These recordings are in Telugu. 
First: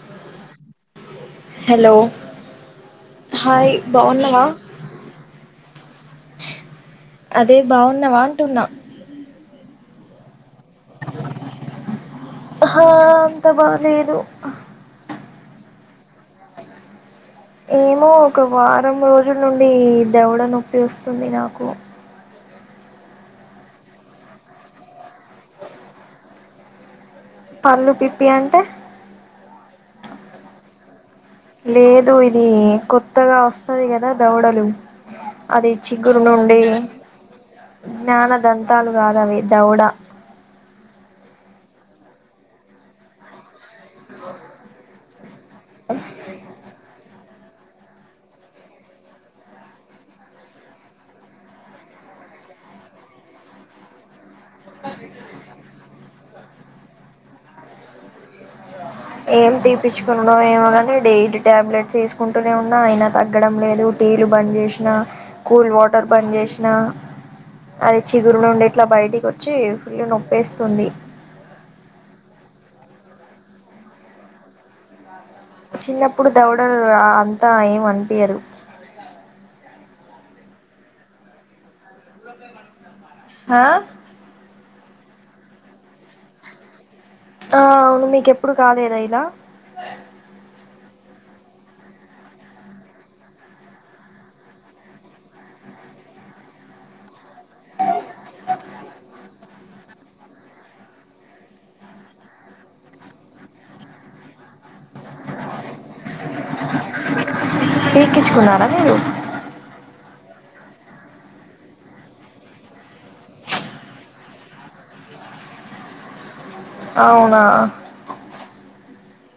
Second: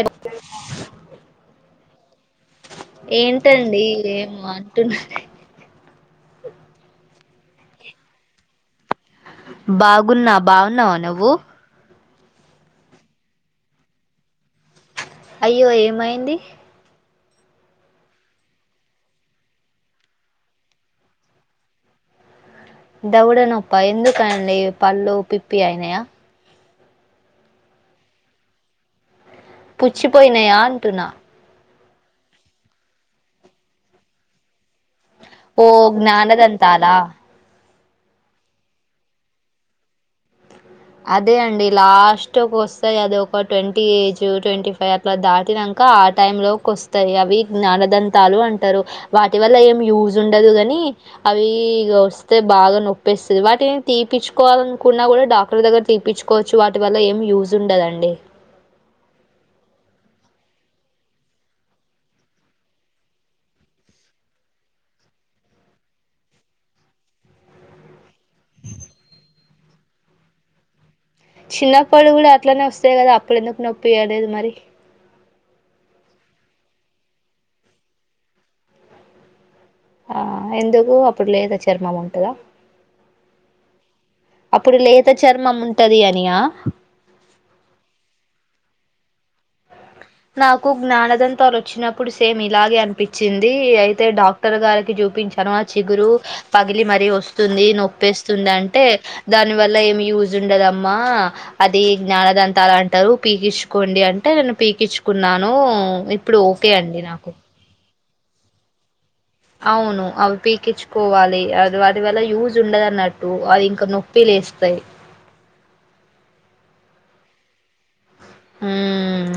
ఎబో హలో హాయ్ ఏంటండి ఏమో బాగున్నావా అంటున్నారు [unintelligible] అదే బాగున్నా బాంటున్నా బాగున్నా బాగున్నావా నువ్వు ఆ అంత బాలేదు అయ్యో ఏమయింది ఏమో ఒక వారం రోజుల నుండి దేవడ నొప్పి వస్తుంది నాకు దౌడనొప్పా ఎందుకడి పల్లుు పిప్పి అయినయా పళ్ళు పిప్పి అంటే పుచ్చిపోయినాయా అంటున్నా లేదు ఇది కొత్తగా వస్తుది కదా దౌడలు ఓ జ్ఞానదంతా అలా జ్ఞాన దంతాలు కాదవి దౌడ అదే అండి లాస్ట్ వస్తే అది ఒక ట్వంటీ ఏజ్ ట్వంటీ ఫైవ్ అట్లా దా తినక ఆ టై లోకి వస్తాయి అవి జ్ఞానదంతాలు అంటారు వాటి వల్ల ఏం యూజ్ ఉండదు కాని అవి వస్తే బాగా నొప్పిస్తుంది వాటిని తీపిచ్చు కున్నా కూడా డా తీపించుకోవచ్చు వాటి వల్ల ఏం యూజ్ ఉండదండి ఏం తీపచ్చుకున్నాడం ఏమో కాని డెలీ ట్యాబ్లెట్స్ వేసుకుంటూనే ఉన్నా అయినా తగ్గడం లేదు టీవీలు బంద్ చేసినా కూల్ వాటర్ బంద్ చేసినా అది చిగురు నుండి ఇట్లా బయటికి వచ్చి ఫుల్ నొప్పేస్తుంది చిన్నప్పడు కూడా అట్లనే వస్తాయి కదా అప్పుడుెందుకు నొప్పియలేదు మరి చిన్నప్పుడు దౌడలు అంతా ఏం అనిపయరు ఆ ఎందుకు అప్పుడు లేదుచ్చ చర్మం ఉంటుందా హా అప్పుడు లేత చర్మం ఉంటది అనియా ఆ అవును మీకెప్పుడు కాలేదు ఇలా నాకు జ్ఞానదంతో వచ్చినప్పుడు సేమ్ ఇలాగే అనిపించింది అయితే డాక్టర్ గారికి చూపించాను ఆ చిగురు పగిలి మరీ వస్తు ది నొప్పేస్తుంది అంటే దాని దాని వల్ల ఏమి యూజ్ ఉండదమ్మా అది జ్ఞానదంతాలు అంటారు పీకించుకోండి అంటే నన్ను పీకించు కున్నాను ఇప్పుడు ఓకే అండి నాకు పీక్కించుకున్నారా మీరు అవును అవి పీకించుకోవాలి అది అటివల్ల యూజ్ ఉండదున్నట్టు అది ఇంక నొప్పి లేస్తాయి అవునా ఉమ్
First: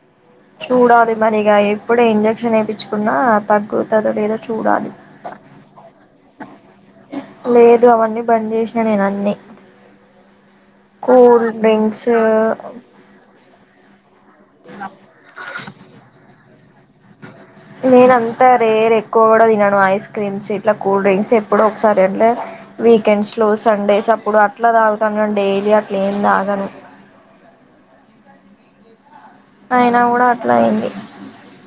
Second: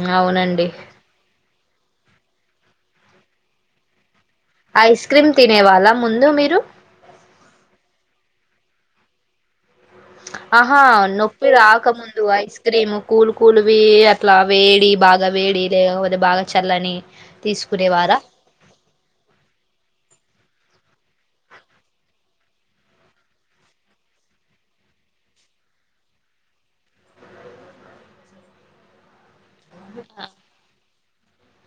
చూడాల మనేగా ఏ ఇప్పుడే ఇంజెక్షన్ వేయిించుకున్నా తగ్గు తదుడుదు ఐస్ క్రీమ్ తినేవాాలా ముందు మీరు పనిచేసిన నేను అన్నీ ఆహా కూల్ నొప్పిరు ఆక డ్రింక్స్ ముందు ఐస్ క్రీము కూల్ పుల్వి ఇట్లా వేడి భాగా వేడి లలేకపోతే భాగా చలని నేనంతా రేర్ ఎక్కువ కూడా తినను ఐస్ క్రీమ్స్ ఇట్లా కూల్ డ్రింక్స్ ఎప్పుడో ఒకసారి అంటే వీకెండ్స్లో సండేస్ అప్పుడు అట్లా తాగుతాను కానీ డైలీ అట్లా ఏం తాగను అయినా కూడా అట్లా అయింది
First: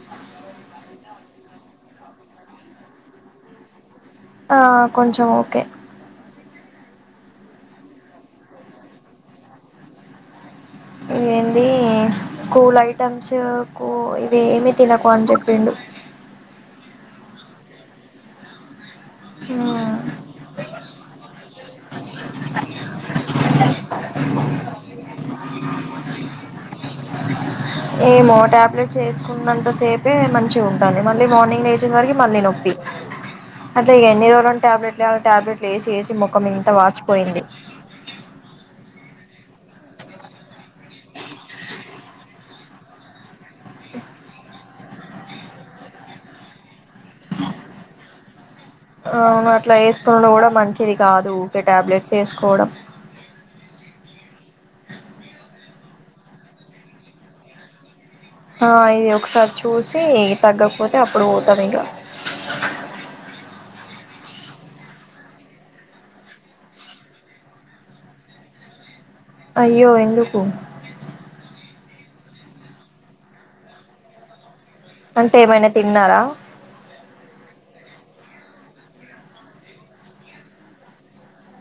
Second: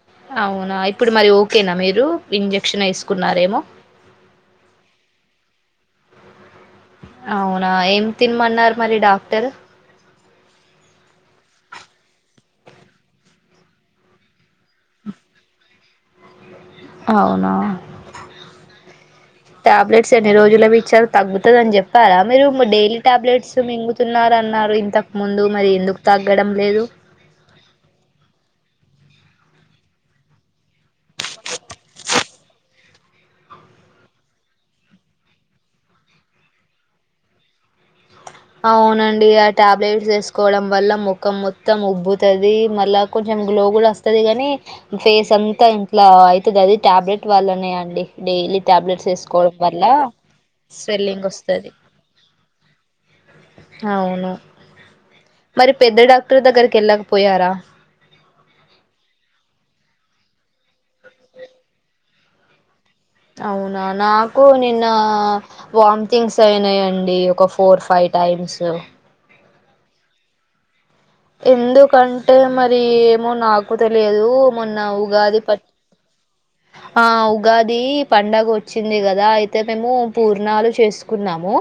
అ అవునా ఇప్పుడు మరి ఓకేనా మీరు ఇంజక్షన్ వేసుకున్నారేమో ఆ కొంచం ఓకే అవునా ఏం తినమన్నారు మరి డాక్టర్ ఇదేంటి కూల్ ఐటమ్స్ కూ వేమి తినకు అని చెప్పిండు అవునా టాబ్లెట్స్ ఎన్ని రోజులవీ ఇచ్చారు తగ్గుతది అని చెప్పారా మీరు డైలీ టాబ్లెట్స్ మింగుతున్నరన్ న్నారు ఇంతకు ముందు మరి ఎందుకు తగ్గడం లేదు ఏమో టాబ్లెట్స్ వేసుకున్నంత సేపే మంచిగ ఉంటంది మళ్ళీ మార్నింగ్ లేచేసరికి మళ్ళీ నొప్పి అట్ల ఎన్ని రోజులను టాబ్లెట్లు ఎయ్యాలి టాబ్లెట్లు వేసి వేసి ముఖం ఇంత వాచిపోయింది అవునండి ఆ టాబ్లెట్స్ వేసుకోవడం వల్ల ముఖం మొత్తం ఉబ్బుతది మళ్ళ కొంచెం గ్లో కూడా వస్తుది కాని ఫేస్ అంతా ఇంట్లా అయితది అది టాబ్లెట్ వాళ్లనే అండి డైలీ టాబ్లెట్స్ ఆ అవును వేసుకోవడం అట్లా వల్ల వేసుకునుడు కూడా మంచిది స్వెల్లింగ్ కాదు ఊకే వస్తది టాబ్లెట్స్ వేసుకోవడం అవును మరి పెద్ద డాక్టర్ దగ్గరికి వెళ్ళకపోయారా ఆ ఇది ఒకసారి చూసి తగ్గకపోతే అప్పుడు పోతం ఇగ అవునా నాకు నిన్నా వామ్టింగ్స్ అయినయండి ఒక ఫోర్ ఫైవ్ టైమ్స్ అయ్యో ఎందుకు ఎందుకంటే మరి ఏమో నాకు తెలియదు మోన్న అంటే ఉగాది పచ్చ, ఏమైనా తిన్నారా ఆ ఉగాది పండగ వచ్చింది కదా అయితే మేము పూర్ణాలు చేసుకున్నాము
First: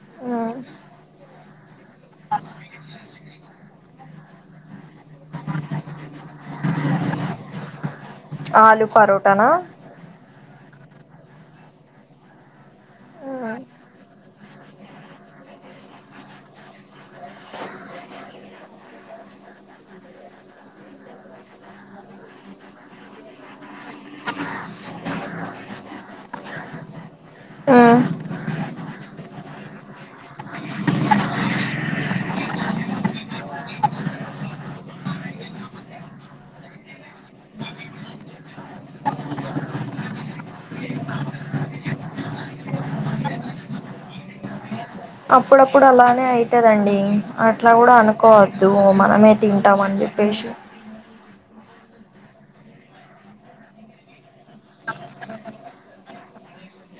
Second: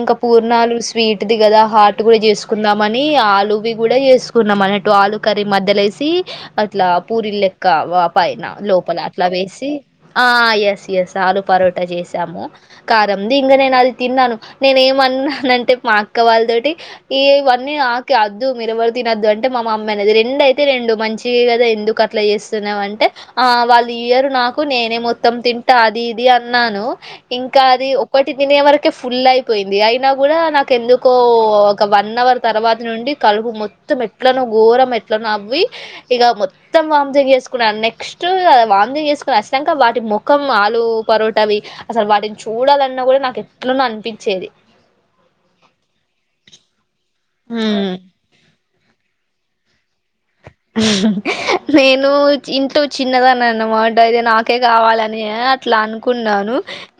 ఇంకా పూర్ణాలు స్వీట్ది కదా హాట్ టు కూడా చేసుకుందాం అనీ ఆలు అవి కూడా చేసుకున్నాం అనేట్ ఆలు కర్రీ మధ్యలేసి అట్లా పూరి లెక్క వ పైన ఆలు లోపల అట్లా పరోటానా వేసి, ఆ ఎస్ ఎస్ ఆలూ పరోట చేసాము కారంమ్ది ఇంగా నేను అది తిన్నాను నేనే ఏమన్నానంటే మా అక్క వాళ్ళతోటి ఇ ఇవన్నీ నాకే అద్ మీరెవరు తినద్దు అంటే మా మమ్మీ అనది రెండూ అయితే రెండు మంచిది కదా ఎందుకు అట్లా చేస్తున్నావు అంటే ఆ వాళ్ళు ఇయ్యరు నాకు నేనే మొత్తం తింటా అది ఇది అన్ న్నాను ఇంకా అది ఒకటి తినే వరకే ఫుల్ అయిపోయింది అయినా గూడా నాకేందుకో ఒక వన్ అవర్ తర్వాత నుండి కలుపు మొత్తం ఎట్లనో ఘోరం ఎట్లనో అవ్వి ఇక మొత్తం వాంతింగ్ చేసుకున్నా నెక్స్ట్ వాంతింగ్ చేసుకుని వస్నాంక వాటి ముఖం ఆలు పరోటవి అసలు వాటిని చూడాలన్నా కూడా నాకు ఎట్లనో అనిపిచేది అప్పుడప్పుడు అలానే అయితదండి అట్లా హ్మ్ కూడా అనుకోవా దు మనమే తింటాం అని చెప్పేశి నేను ఇంటు చిన్నదానన్నమాట అదే నా కే కావాలని అక్ ట్లా అనుకున్నాను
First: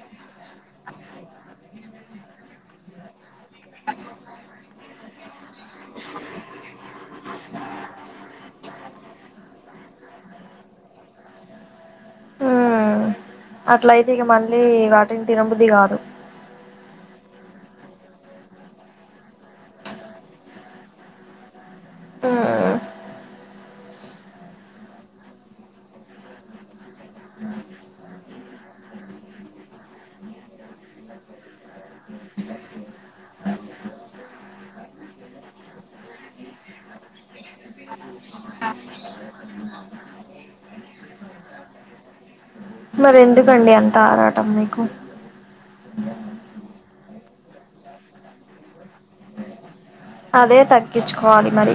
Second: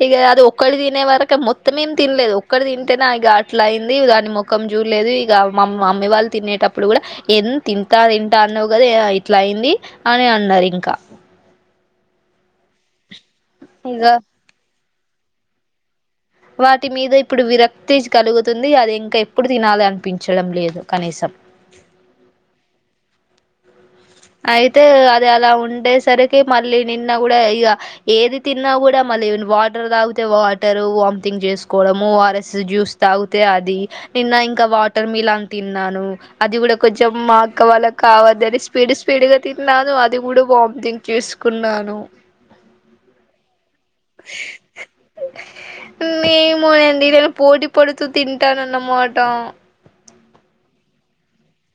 ఇగా అది ఒక్కల్ తినేవరకె మొత్తం ఏం తిన్ లేదు ఒక్కటి తింటేనే అ గట్లాయింది దాని ముఖం జూడ్ లేదు ఇగా మమ్ మామ్మి వాళ్ళు తినేటప్పుడు కూడా ఎంన్ తింతా టా అన్నవ్ కద అ ఇట్లా అయింది అని అన్నరింకా అట్లైతే ఇగ మళ్ళీ వా టిన్ తినబుద్ది కాదు వాటి మీద ఇప్పుడు విరక్తి కలుతుంది అది ఇంకేప్పుడు తినాలనిపించడం లేదు కనీసం హుం ఐతే అది అలా ఉండేసరికి మళ్ళీ నిన్న కూడా ఇగా ఏది తిన్నా కూడా మళ్ళీ [inaudible] వాటర్ తాగుతే వాటర్ వామ్ తింగ్ జేస్కోవడము ఆర్ఎస్స్ జ్యూస్ తాగుతే అది నిన్న ఇ కా వాటర్ మిలన్‌ తిన్నాను అది గూడా కొచెం మా అక్క వాళ్ళ కావద్దని పీడ్ స్పీడ్ తిన్నాదు అది కూడా వామ్ తింగ్ చేస్కున్నాను తారాటం మీకు మీరేదో పోటీ పడుతూ తింటానన్నమాట అదే తగ్గిచుకోవాలి మరి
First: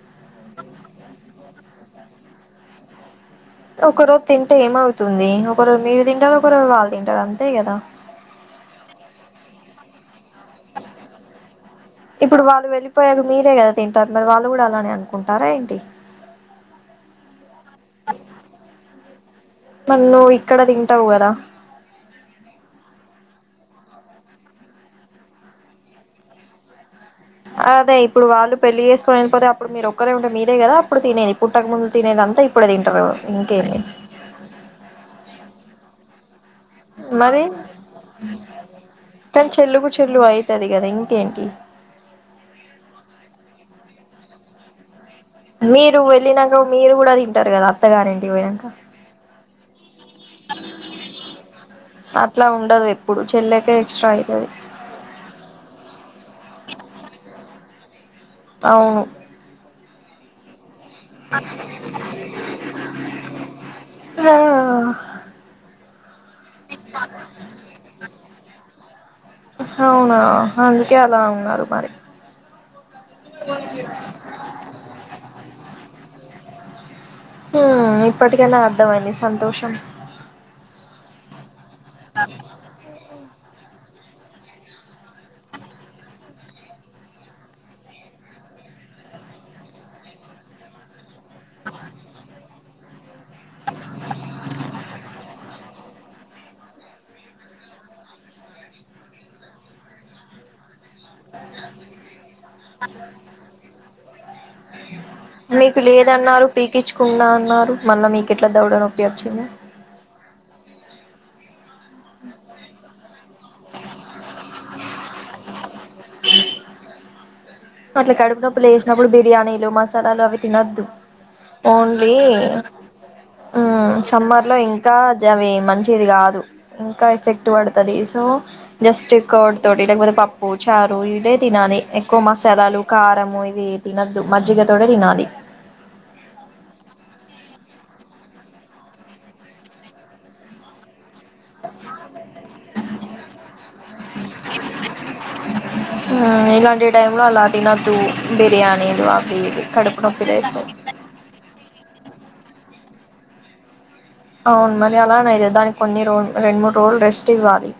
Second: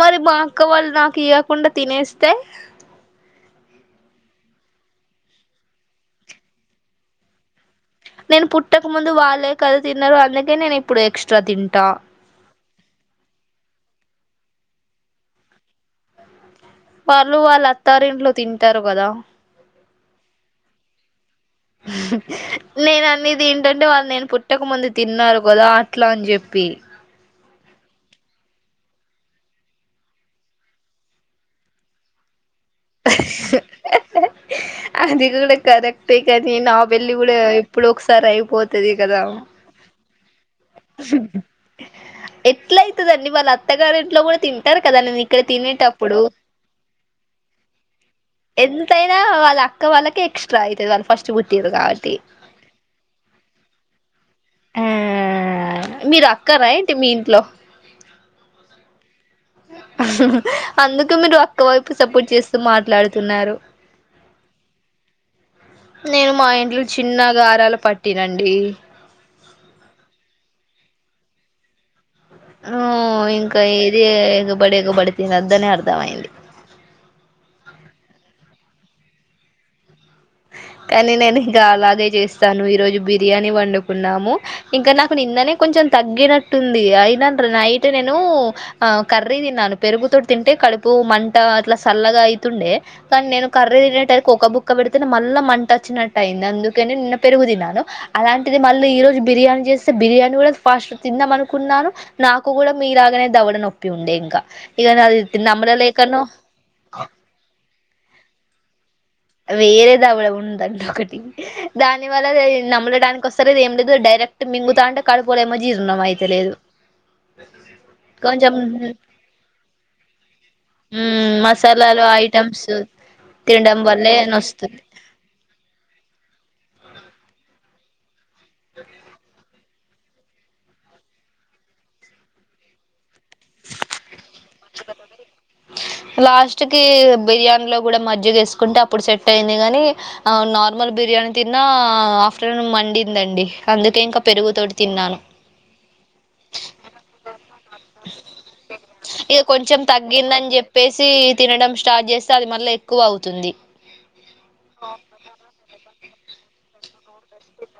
మరి మా అక్క వాళ్ నాక్ కియకుండా తినేస్తే ఒక రోక్‌ తింటే ఏమౌతుంది ఒక రోజు మీరు తింటారు ఒక రోజు వాళ్ళు తింటారు అంతే కదా నేను పుట్టక ముందు వాళ్ళే కద తిన్నరు అందుకే నేను ఇప్పుడు ఎక్స్ట్రా తిం ఇప్పుడు వాళ్ళు వెళ్ళిపోయాక మీరే గదా తింటారు మరి వాళ్ళు కూడా అలానే అనుకుంటారా ఏంటి వాళ్ళు వాళ్ళత్తారింట్లో తింటారు కదా మరి నువ్వు ఇక్కడ తింటావు కదా నేనన్ని దీంటంటే వాళ్ళు నేను పుట్టక ముందు తిన్నారు కదా అట్లాన్ జెప్పి అదే ఇప్పుడు వాళ్ళు పెళ్లి చేసుకోని వెళ్ళిపోతే అప్పుడు మీరొక్కరే ఉంటే మీరే కదాప్పుడు తినేది పుట్టక ముందు తినేది అంతా ఇప్ ఇప్పుడదింటరు ఇంకేమి అదిగూడ కరెక్ట్ గది నా పెళ్ళి కూడా మరి ఎప్పుడొ ఒకసారి అయిపోతది కదా చెల్లుఐ ఎట్లైతదండి వాళ్ళ అత్తగారు ఇంట్లో కూడా తింటారు కదా ననీ మీరు వెళ్ళినక మీరు కూడా తింటారు కదా అత్తగారింటికి పోయినాంక క వాళ్ళకే ఎక్స్ట్రా అయితది వాళ్ళ ఫస్ట్ బుట్టిరు కావట్టి అట్లా ఉండదు ఎప్పుడు చెల్లెకే ఎక్స్ట్రా అయితది ఆ మీర్ అక్కానా ఏంటి మీ ఇంట్లో? అవును అందుకే మీరు అక్కవైపు సపోర్ట్ చేస్తూ మాట్లాడుతున్నారు. ఆ నేను మా ఇంట్లో చిన్న గారాల పట్ తినండి అవునా అందుకే అలా ఉన్నారు మారి ఆ ఇంకా ఏది ఎగబడి ఎగబడి తినదు అని అర్థంయంది. ఉహ్ ఇప్పటికనా అర్థమయింది సంతోషం కానీ నేను ఇక అలాగే చేస్తాను ఈరోజు బి దీర్యని వండుకున్నాము ఇంకా నాకు నిందనే కొంచం తగ్గినట్టుంది. అయిన నైట్ నేను ఆ కర్రీ తిన్నాను పెరుగుతో తింటే కడుపు మంట అట్లా సల్లగా అయ్ తుండే, కానీ నేను కర్రీ తినేట ఒక బుక్క పెడ్ తన్ మళ్ళా మంట వచ్చినట్టు అయింది. అందుకనే నిన్న పెరుగు తినన్నాను, అలాంటిది మళ్ళీ ఈ రోజు బిర్యానీ చేస్తే బిర్యానీ కూడా ఫాస్ట్ తిందాం అనుకున్నాను నాకు కూడా మీలాగనే దవ్వడ నొప్పి ఉండే ఇంకా ఇక అది మీకు నమ్మలలేకనో లేదన్నారు పీకిచుకున్న అన్నారు. మొన్న మీకెట్లా దౌడ నోప్ వేరే దౌడ ఉన్ రెండ్ ఒకటి దాని వల్ల ఈ నమ్మలడానికి వస్తలేద్ ఏం లేదు డైరెక్ట్ మింగుతాంటే [unintelligible] అట్లా కడుపు కొంచెం నొప్పులు వేసినప్పుడు బిర్యానీలు మసాలాలు అవి తినొద్దు మ్మ్ మసాలాలు ఓన్లీ ఐటమ్స్ తినడం ఉమ్ వల్లే సమ్మర్ లో నొస్తుంది ఇంకా అవి మంచిది కథ్ ఇంకా ఎఫెక్ట్ పడుతుది సో జస్ట్ కోడ్ తోటి ఇగ మనం [unintelligible] చారు ఇడే తినాలి ఎక్కువ మసాలాలు కారంము ఇవి తినద్దు మజ్జిగ తోటె తినాలి. లాస్ట్ కి బిర్యానీలో కూడా మజ్జిగ వేసుకుంటే అప్పుడు సెట్ అయింది గాని, ఆ నార్మల్ బిర్యానీ తిన్నా ఆఫ్టర్నూన్ మండిందండి అందుకే ఇంకా పెరుగుతోటి తిన్నాను. ఉమ్ ఇలాంటి టైమ్ లో అలా తినద్దు బిర్యానీలు అవి ఇవి కడుపు నొప్పి లేస్తది. ఈ తినడం స్టార్ట్ చేస్తే అది మళ్ళీ ఎక్కువ అవుతుంది. అవును మరి అలానే కథ దానికి కొన్ని రో రెండు మూడు రోజులు రెస్ట్ ఇవ్వాలి,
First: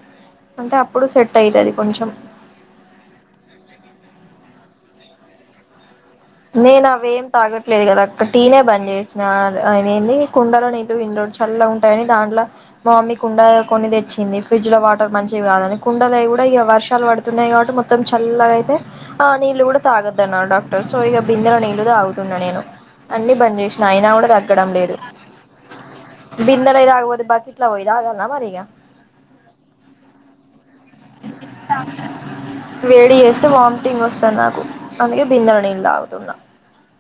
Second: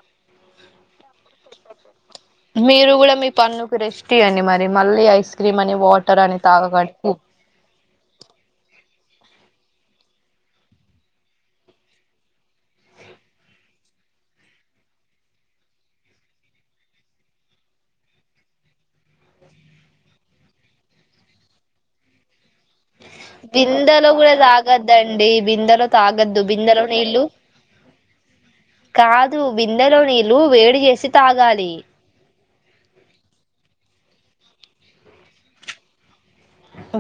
అంటే అప్పుడు సెట్ అయితది కొంచెం మీరు కూడా మీ పన్నుకు రెస్ట్ ఇవ్వండి మరి మళ్ళీ ఐస్ క్రీమ్ అని వాట్ నెన్ అవే ఏం తాగట్లేదు కదా అక్క టీనే బంద్ చేస్ ఆడ్ ఆది ఏంది కుండలో నీళ్ళ వి చల్లగా ఉంటాయని దాంట్లో, మా మమ్మీ కుండ కొన్ని తెచ్చింది. ఫ్రిడ్జ్ లో వాటర్ మంచివి కాదని కుండలువి కూడా ఇక వర్షాలు పడుతున్నాయి కాబట్టి మొత్తం చల్లగా అయితే ఆ నీళ్ళలు కూడా తాగద్ద అన్నారు డాక్టర్స్. సో ఇక బిధాల నీళ్లు తగుతున్నా నేను అన్ని బంద్ చేసిన బిందెలో అయినా కూడా తగ్గడం లేదు తాగద్దండి బిందెలో తాగద్దు బిందెలో బిందెలయి నీళ్ళ తాగపోతే బకెట్లో పోయి తాగాల్నా మరి ఇగ కాదు బిందెలో నీళ్లు వేడి చేసి తాగాలి వేడి చేస్తే వామిటింగ్ వస్తంది నాకు అందుకే బిందల నీలు తాగుతున్నా.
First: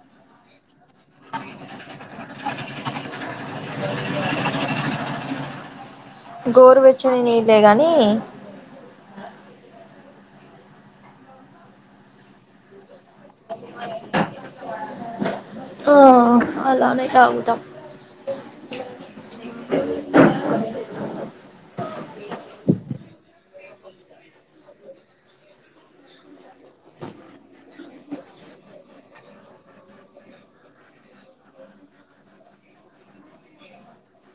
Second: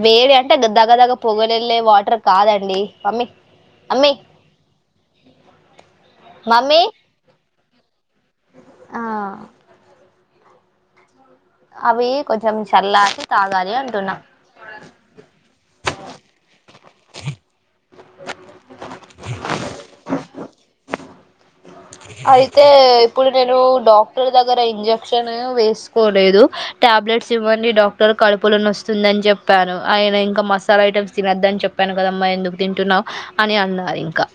వేడి అంటే దగ్ దగదాగ పొగలు వెళ్ళే వాటర్ కాదండి మమ్మీ అమ్మి. గోరు వెచ్చని నీరు. అదే కానీ. ఆహ్. అవి కొంచెం చల్లార్చి. ఆహ్ అలానే తాగుతా. అయితే ఇప్పుడు నేను డాక్టర్ దగ్గర ఇంజక్షన్ వేసుకోలేదు టాబ్లెట్స్ ఇవ్వండి. డాక్టర్ కడుపులోన వస్తుందని చెప్పాను. ఆయన ఇంకా మసాలా ఐటమ్స్ తినొద్దని చెప్పాను కదమ్మా. ఎందుకు తింటున్నావు అని అన్నారు ఇంకా.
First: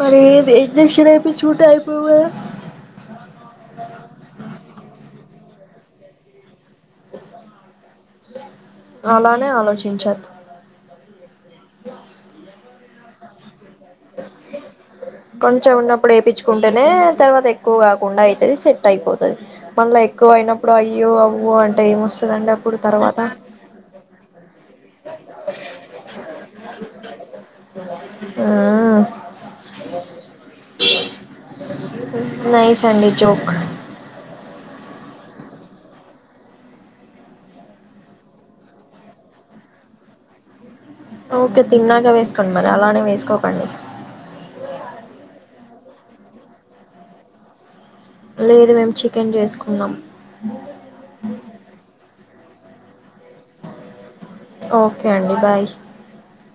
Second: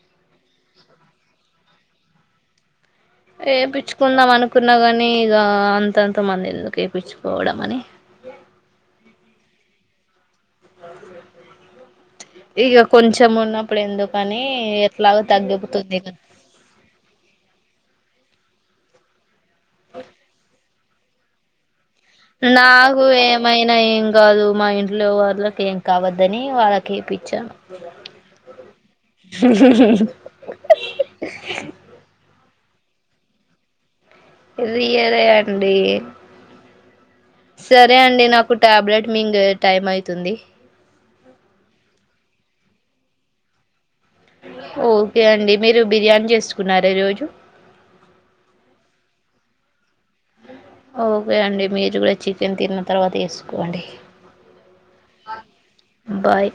మరి ఇంజెక్షన్ ఏపిచ్చుకుంటే అయిపోవు కదా. ఏపిచ్చుకుందాం అనుకున్నా గాని. ఆహ్ అంతంత మందిలు. ఎపిచ్చుకోవడంమనీ. ఆలోచించొద్దు. కొంచెము ఉన్న కొంచెం ఉన్నప్పుడు కదా ఏపిచ్చుకుంటానే తర్వాత ఎక్కువ కాకుండా అయితు అది సెట్ అయిపోతు మనాలో ఎక్కువ అయినప్పు అయ్యో అబ్బో అన్ నాకు ఏమైనా ఏం కాదు మా ఇంట్లో వాళ్ళకి ఏం కావద్దని వాళ్ళకి ఎప్పిచ్చాం. మ్మ్ హమ్ హమ్ నైస్ అండి జోక్. రియలే అండి. సరే అండి. నాకు టాబ్లెట్ మీంగే టైం అయితుంది. ఓకే తిన్నాగా వేసుకోండి. మరి అలానే వేసుకోకండి. ఓకే అండి మీరు. బిర్యానీ చేసుకున్నారా ఈరోజు. లేదు మేము చికెన్ చేసుకున్నాం. ఒకే అండి మీరూ కూడా చిక్ తిన్న తర్వాత వేసుకోండి. ఓకే అండి బాయ్. బాయ్